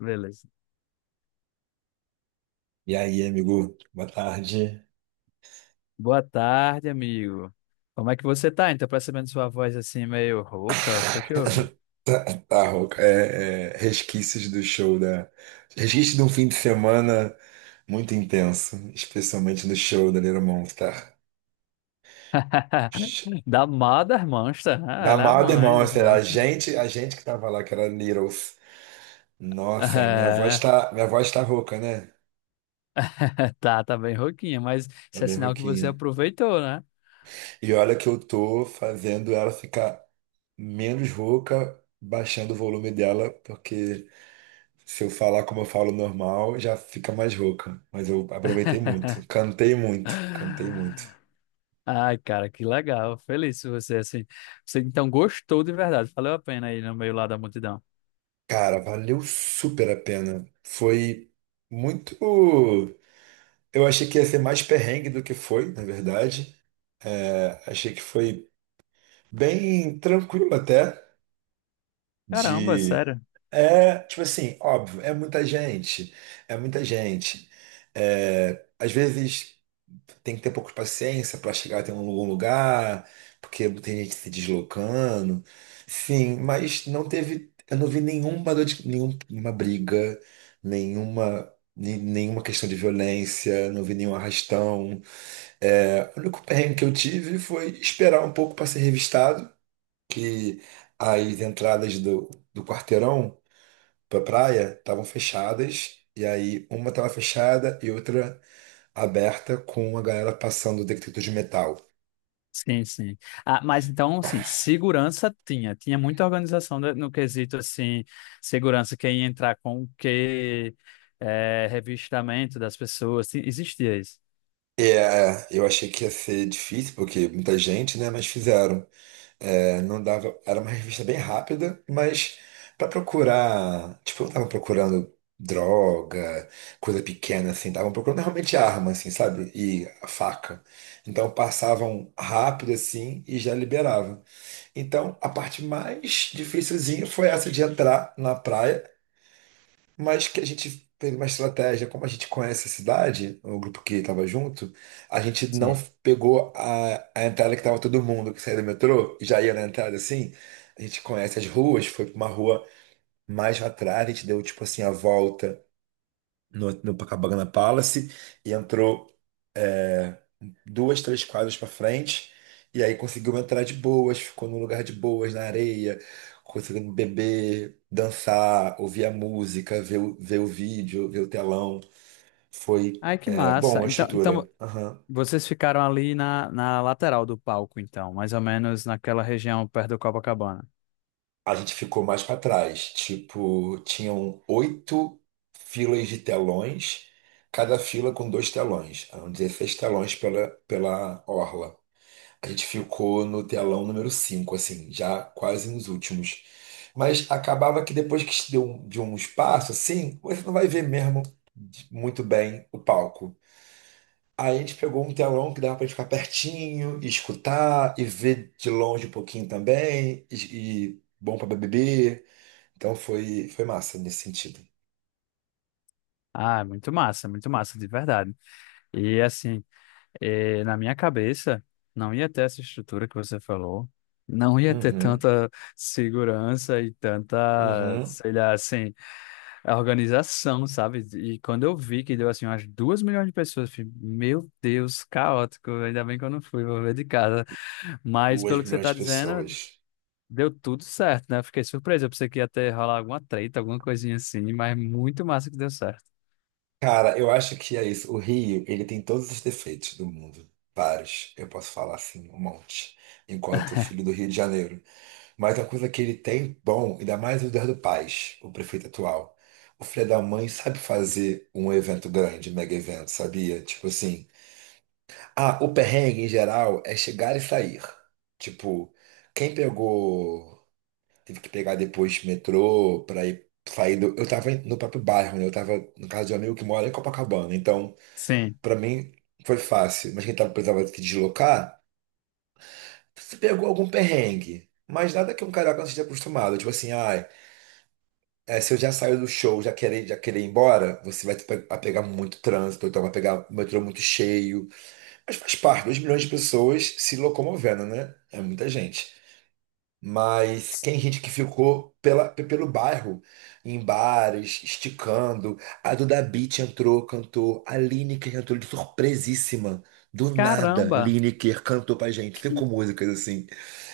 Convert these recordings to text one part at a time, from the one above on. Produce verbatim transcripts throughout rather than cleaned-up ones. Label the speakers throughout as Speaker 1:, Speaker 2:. Speaker 1: Beleza.
Speaker 2: E aí, amigo? Boa tarde.
Speaker 1: Boa tarde, amigo. Como é que você tá? Então, percebendo sua voz assim meio rouca, foi que houve?
Speaker 2: Tá, tá, Roca. É, é, resquícios do show da. Resquícios de um fim de semana muito intenso, especialmente no show da Little Monster.
Speaker 1: Da Mother Monster, né?
Speaker 2: Da
Speaker 1: Ela é a
Speaker 2: Mother
Speaker 1: mãe dos
Speaker 2: Monster, a
Speaker 1: monstros.
Speaker 2: gente, a gente que tava lá, que era Littles. Nossa, minha voz
Speaker 1: É.
Speaker 2: tá, minha voz tá rouca, né?
Speaker 1: Tá, tá bem rouquinha, mas
Speaker 2: Tá
Speaker 1: isso é
Speaker 2: bem
Speaker 1: sinal que você
Speaker 2: rouquinha.
Speaker 1: aproveitou, né?
Speaker 2: E olha que eu tô fazendo ela ficar menos rouca, baixando o volume dela, porque. Se eu falar como eu falo normal, já fica mais rouca. Mas eu aproveitei muito. Cantei muito. Cantei muito.
Speaker 1: Ai, cara, que legal. Feliz por você, assim. Você então gostou de verdade. Valeu a pena aí no meio lá da multidão.
Speaker 2: Cara, valeu super a pena. Foi muito. Eu achei que ia ser mais perrengue do que foi, na verdade. É, achei que foi bem tranquilo até.
Speaker 1: Caramba,
Speaker 2: De.
Speaker 1: sério.
Speaker 2: É, tipo assim, óbvio, é muita gente. É muita gente. É, às vezes tem que ter pouco de paciência para chegar até um algum lugar, porque tem gente se deslocando. Sim, mas não teve. Eu não vi nenhuma, dor de- nenhum- nenhuma briga, nenhuma. ne- Nenhuma questão de violência, não vi nenhum arrastão. É, o único perrengue que eu tive foi esperar um pouco para ser revistado que as entradas do, do quarteirão para praia estavam fechadas, e aí uma estava fechada e outra aberta com a galera passando detector de metal.
Speaker 1: Sim, sim. Ah, mas então, assim, segurança tinha. Tinha muita organização da- no quesito, assim, segurança, quem ia entrar com o quê, eh, revistamento das pessoas. ti- Existia isso.
Speaker 2: É, eu achei que ia ser difícil, porque muita gente, né? Mas fizeram. É, não dava, era uma revista bem rápida, mas para procurar, tipo, não tava procurando droga, coisa pequena assim, estavam procurando realmente arma assim, sabe? E a faca. Então passavam rápido assim e já liberava. Então a parte mais dificilzinha foi essa de entrar na praia, mas que a gente fez uma estratégia, como a gente conhece a cidade, o grupo que estava junto, a gente não
Speaker 1: Sim.
Speaker 2: pegou a, a entrada que estava todo mundo que saía do metrô e já ia na entrada assim. A gente conhece as ruas, foi para uma rua mais lá atrás, a gente deu tipo assim a volta no, no Copacabana Palace e entrou duas, três quadras para frente. E aí conseguiu entrar de boas, ficou num lugar de boas, na areia, conseguindo beber, dançar, ouvir a música, ver, o- ver o vídeo, ver o telão. Foi,
Speaker 1: Ai, que
Speaker 2: é, bom
Speaker 1: massa.
Speaker 2: a
Speaker 1: Então, então
Speaker 2: estrutura. Aham.
Speaker 1: vocês ficaram ali na, na lateral do palco, então, mais ou menos naquela região perto do Copacabana.
Speaker 2: A gente ficou mais para trás. Tipo, tinham oito filas de telões, cada fila com dois telões. Eram dezesseis telões pela, pela orla. A gente ficou no telão número cinco, assim, já quase nos últimos. Mas acabava que depois que se deu um- de um espaço, assim, você não vai ver mesmo de- muito bem o palco. Aí a gente pegou um telão que dava pra gente ficar pertinho, e escutar e ver de longe um pouquinho também, e, e bom pra beber. Então foi, foi massa nesse sentido.
Speaker 1: Ah, muito massa, muito massa, de verdade. E assim. E na minha cabeça, não ia ter essa estrutura que você falou, não ia ter
Speaker 2: Uhum,
Speaker 1: tanta segurança e tanta,
Speaker 2: uhum.
Speaker 1: sei lá, assim, organização, sabe? E quando eu vi que deu, assim, umas duas milhões de pessoas, eu falei, meu Deus, caótico, ainda bem que eu não fui, vou ver de casa. Mas,
Speaker 2: Duas
Speaker 1: pelo que você
Speaker 2: milhões
Speaker 1: tá
Speaker 2: de
Speaker 1: dizendo,
Speaker 2: pessoas.
Speaker 1: deu tudo certo, né? Eu fiquei surpreso, eu pensei que ia ter rolar alguma treta, alguma coisinha assim, mas muito massa que deu certo.
Speaker 2: Cara, eu acho que é isso. O Rio, ele tem todos os defeitos do mundo. Vários. Eu posso falar assim, um monte. Enquanto filho do Rio de Janeiro. Mas a coisa que ele tem, bom, ainda mais o Eduardo Paes, o prefeito atual. O filho da mãe sabe fazer um evento grande, um mega evento, sabia? Tipo assim. Ah, o perrengue em geral é chegar e sair. Tipo, quem pegou. Teve que pegar depois metrô pra ir sair do. Eu tava no próprio bairro, né? Eu tava no caso de um amigo que mora em Copacabana. Então.
Speaker 1: Sim.
Speaker 2: Pra mim foi fácil, mas quem tava, precisava se deslocar, se pegou algum perrengue. Mas nada que um carioca não esteja acostumado. Tipo assim, ai, é, se eu já saio do show, já querer, já querer ir embora, você vai pe- a pegar muito trânsito, então vai pegar o metrô muito cheio. Mas faz parte, dois milhões de pessoas se locomovendo, né? É muita gente. Mas tem gente que ficou pela, pe- pelo bairro, em bares, esticando. A Duda Beat entrou, cantou. A Lineker entrou de surpresíssima. Do nada,
Speaker 1: Caramba,
Speaker 2: Lineker cantou pra gente.
Speaker 1: que,
Speaker 2: Cinco músicas assim.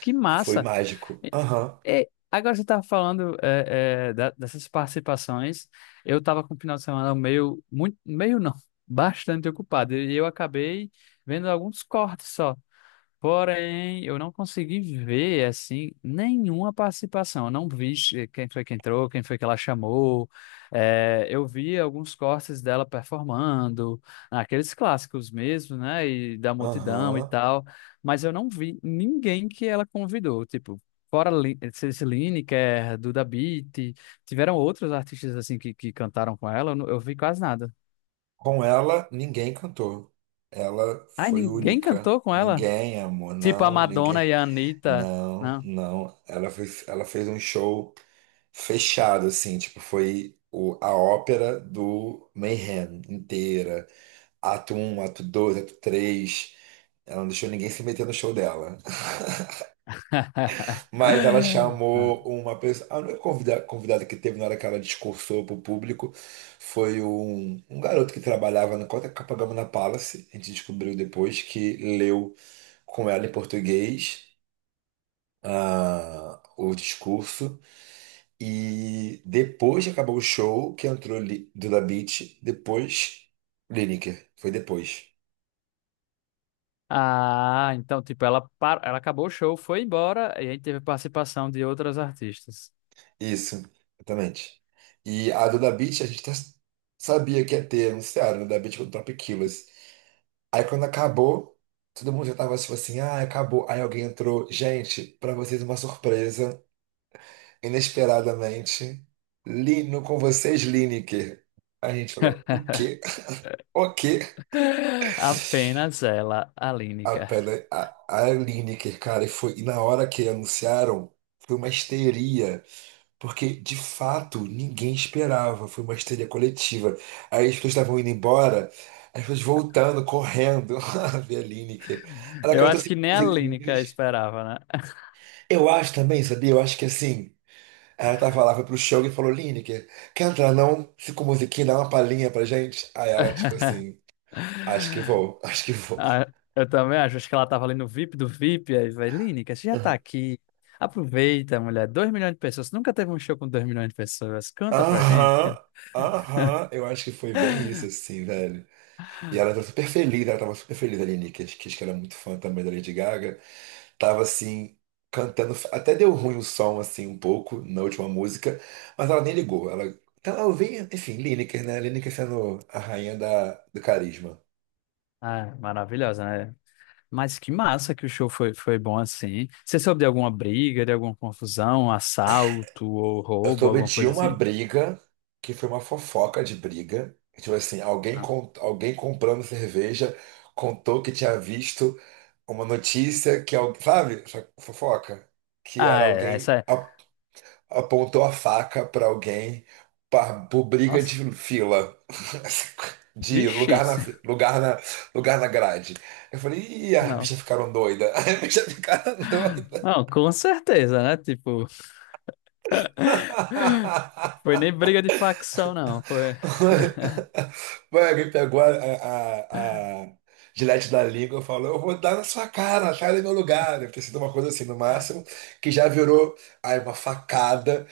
Speaker 1: que
Speaker 2: Foi
Speaker 1: massa!
Speaker 2: mágico. Aham,
Speaker 1: É, agora você estava falando é, é, da- dessas participações. Eu estava com o final de semana meio, muito, meio não, bastante ocupado. E eu acabei vendo alguns cortes só. Porém, eu não consegui ver, assim, nenhuma participação. Eu não vi che- quem foi que entrou, quem foi que ela chamou. É, eu vi alguns cortes dela performando, aqueles clássicos mesmo, né? E da multidão e
Speaker 2: aham.
Speaker 1: tal. Mas eu não vi ninguém que ela convidou. Tipo, fora Lin- Ceci Lineker, Duda Beat, tiveram outros artistas, assim, que, que cantaram com ela. Eu, não- eu vi quase nada.
Speaker 2: Com ela, ninguém cantou. Ela
Speaker 1: Ai,
Speaker 2: foi
Speaker 1: ninguém
Speaker 2: única.
Speaker 1: cantou com ela?
Speaker 2: Ninguém, amor,
Speaker 1: Tipo a
Speaker 2: não,
Speaker 1: Madonna
Speaker 2: ninguém.
Speaker 1: e a Anitta.
Speaker 2: Não,
Speaker 1: Né?
Speaker 2: não. Ela fez, ela fez um show fechado, assim, tipo, foi o, a ópera do Mayhem inteira. Ato um, ato dois, ato três. Ela não deixou ninguém se meter no show dela. Mas ela chamou uma pessoa. A única convida- convidada que teve na hora que ela discursou pro público foi um, um garoto que trabalhava na Copacabana Palace. A gente descobriu depois que leu com ela em português ah, o discurso. E depois que acabou o show, que entrou Li- Duda Beat, depois Lineker. Foi depois.
Speaker 1: Ah, então, tipo, ela, par... ela acabou o show, foi embora e aí teve participação de outras artistas.
Speaker 2: Isso, exatamente. E a Duda Beat, a gente até sabia que ia ter, anunciaram, Duda Beat com o Top Killers. Aí quando acabou, todo mundo já tava tipo assim, ah, acabou. Aí alguém entrou, gente, pra vocês uma surpresa, inesperadamente, Lino com vocês, Lineker. Aí a gente falou, o quê? O quê?
Speaker 1: Apenas ela, a
Speaker 2: A,
Speaker 1: Lineker.
Speaker 2: Pele- a, a Lineker, cara, e foi, e na hora que anunciaram, foi uma histeria, porque de fato ninguém esperava, foi uma histeria coletiva. Aí as pessoas estavam indo embora, as pessoas voltando, correndo, a ver a Lineker. Ela
Speaker 1: Eu
Speaker 2: cantou
Speaker 1: acho que
Speaker 2: cinco
Speaker 1: nem a Lineker
Speaker 2: musiquinhas.
Speaker 1: esperava, né?
Speaker 2: Eu acho também, sabia? Eu acho que assim, ela tava lá, foi pro show e falou: Lineker, quer entrar não? Cinco musiquinhas, dá uma palhinha pra gente. Aí ela, tipo assim, acho que vou, acho que vou.
Speaker 1: Ah, eu também acho, acho que ela tava ali no V I P do V I P, aí vai, Lineker, você já tá aqui. Aproveita, mulher. Dois milhões de pessoas. Nunca teve um show com dois milhões de pessoas. Canta pra gente.
Speaker 2: Aham, aham, eu acho que foi bem isso, assim, velho. E ela tava super feliz, ela tava super feliz ali, Nick, acho que acho que ela é muito fã também da Lady Gaga. Tava, assim, cantando, até deu ruim o som, assim, um pouco, na última música, mas ela nem ligou. Ela, então, ela ouvia, enfim, Lineker, né? Lineker sendo a rainha da, do carisma.
Speaker 1: Ah, maravilhosa, né? Mas que massa que o show foi, foi bom assim. Você soube de alguma briga, de alguma confusão, assalto ou
Speaker 2: Eu
Speaker 1: roubo,
Speaker 2: soube
Speaker 1: alguma
Speaker 2: de
Speaker 1: coisa
Speaker 2: uma
Speaker 1: assim?
Speaker 2: briga que foi uma fofoca de briga. Tipo assim, alguém,
Speaker 1: Não.
Speaker 2: con- alguém comprando cerveja contou que tinha visto uma notícia que alguém, sabe, essa fofoca, que era
Speaker 1: Ah, é, essa
Speaker 2: alguém
Speaker 1: é.
Speaker 2: a- apontou a faca pra alguém pa- por briga
Speaker 1: Nossa,
Speaker 2: de fila, de
Speaker 1: vixe,
Speaker 2: lugar na
Speaker 1: isso-
Speaker 2: fi- lugar na lugar na grade. Eu falei, ih, as bichas
Speaker 1: nossa.
Speaker 2: ficaram doidas. As bichas ficaram doidas.
Speaker 1: Não, com certeza, né? Tipo, foi nem briga de facção, não. Foi...
Speaker 2: Mano, alguém pegou a, a, a gilete da língua e falou: Eu vou dar na sua cara, sai do meu lugar. Deve ter sido uma coisa assim, no máximo, que já virou aí uma facada.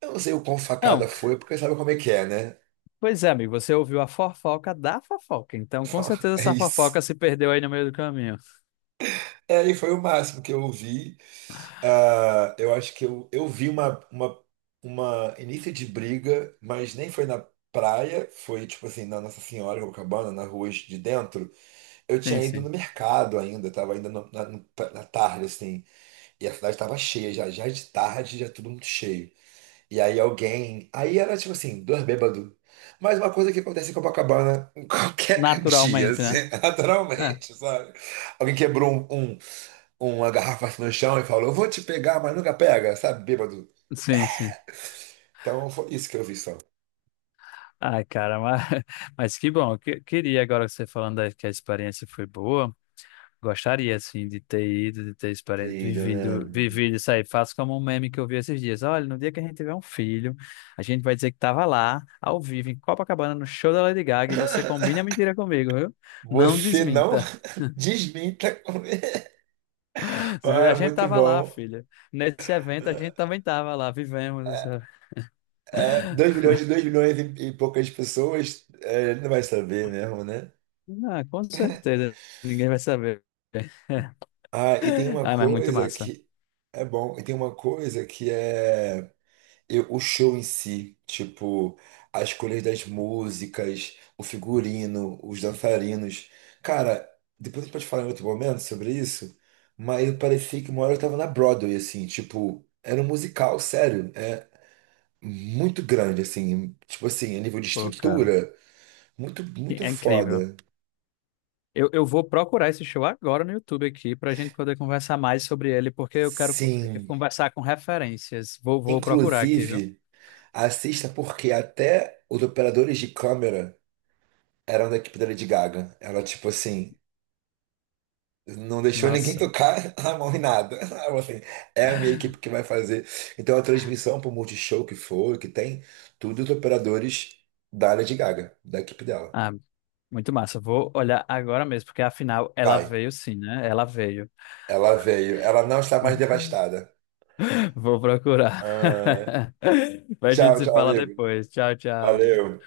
Speaker 2: Eu não sei o quão facada
Speaker 1: Não,
Speaker 2: foi, porque sabe como é que é, né?
Speaker 1: pois é, amigo, você ouviu a fofoca da fofoca. Então, com certeza,
Speaker 2: É
Speaker 1: essa
Speaker 2: isso.
Speaker 1: fofoca se perdeu aí no meio do caminho.
Speaker 2: É, e foi o máximo que eu vi. Ah, eu acho que eu, eu vi uma, uma, uma início de briga, mas nem foi na praia, foi tipo assim, na Nossa Senhora, em Copacabana, na rua de dentro. Eu
Speaker 1: Sim,
Speaker 2: tinha ido no
Speaker 1: sim.
Speaker 2: mercado ainda, tava ainda no- na, no- na tarde, assim, e a cidade tava cheia já, já de tarde, já tudo muito cheio. E aí alguém. Aí era tipo assim, dois bêbados. Mas uma coisa que acontece em Copacabana em qualquer dia,
Speaker 1: Naturalmente, né?
Speaker 2: assim,
Speaker 1: É,
Speaker 2: naturalmente, sabe? Alguém quebrou um, um- uma garrafa assim no chão e falou: Eu vou te pegar, mas nunca pega, sabe, bêbado?
Speaker 1: sim, sim.
Speaker 2: Então foi isso que eu vi só.
Speaker 1: Ai, cara, mas, mas que bom. Que- queria agora que você falando da- que a experiência foi boa. Gostaria, assim, de ter ido, de ter experi-
Speaker 2: Querido,
Speaker 1: vivido,
Speaker 2: né?
Speaker 1: vivido isso aí. Faço como um meme que eu vi esses dias. Olha, no dia que a gente tiver um filho, a gente vai dizer que tava lá, ao vivo, em Copacabana, no show da Lady Gaga, e você combina a mentira comigo, viu? Não
Speaker 2: Você não
Speaker 1: desminta.
Speaker 2: desminta comigo.
Speaker 1: A
Speaker 2: Ah,
Speaker 1: gente
Speaker 2: muito
Speaker 1: tava lá,
Speaker 2: bom.
Speaker 1: filha. Nesse evento, a gente também tava lá, vivemos essa...
Speaker 2: É, dois milhões de dois milhões e, e poucas pessoas, é, ele não vai saber mesmo, né?
Speaker 1: Ah, com certeza, ninguém vai saber.
Speaker 2: Ah, e tem uma
Speaker 1: Ah, mas muito
Speaker 2: coisa
Speaker 1: massa.
Speaker 2: que é bom, e tem uma coisa que é eu- o show em si, tipo, as escolhas das músicas, o figurino, os dançarinos. Cara, depois a gente pode falar em outro momento sobre isso, mas eu parecia que uma hora eu tava na Broadway, assim, tipo, era um musical, sério, é muito grande, assim, tipo assim, a nível de
Speaker 1: Pô, cara.
Speaker 2: estrutura, muito,
Speaker 1: Que
Speaker 2: muito
Speaker 1: é incrível.
Speaker 2: foda.
Speaker 1: Eu, eu vou procurar esse show agora no YouTube aqui para a gente poder conversar mais sobre ele, porque eu quero
Speaker 2: Sim.
Speaker 1: conversar com referências. Vou, vou procurar aqui, viu?
Speaker 2: Inclusive, assista porque até os operadores de câmera eram da equipe da Lady Gaga. Ela, tipo assim, não deixou ninguém
Speaker 1: Nossa.
Speaker 2: tocar a mão em nada. Ela falou assim, é a minha equipe que vai fazer. Então a transmissão pro Multishow que for, que tem, tudo os operadores da Lady Gaga, da equipe dela.
Speaker 1: Ah, muito massa. Vou olhar agora mesmo, porque afinal ela
Speaker 2: Vai.
Speaker 1: veio sim, né? Ela veio.
Speaker 2: Ela veio. Ela não está mais devastada.
Speaker 1: Vou procurar.
Speaker 2: Ah, é.
Speaker 1: Mas a gente
Speaker 2: Tchau,
Speaker 1: se
Speaker 2: tchau,
Speaker 1: fala
Speaker 2: amigo.
Speaker 1: depois. Tchau, tchau, amigo.
Speaker 2: Valeu.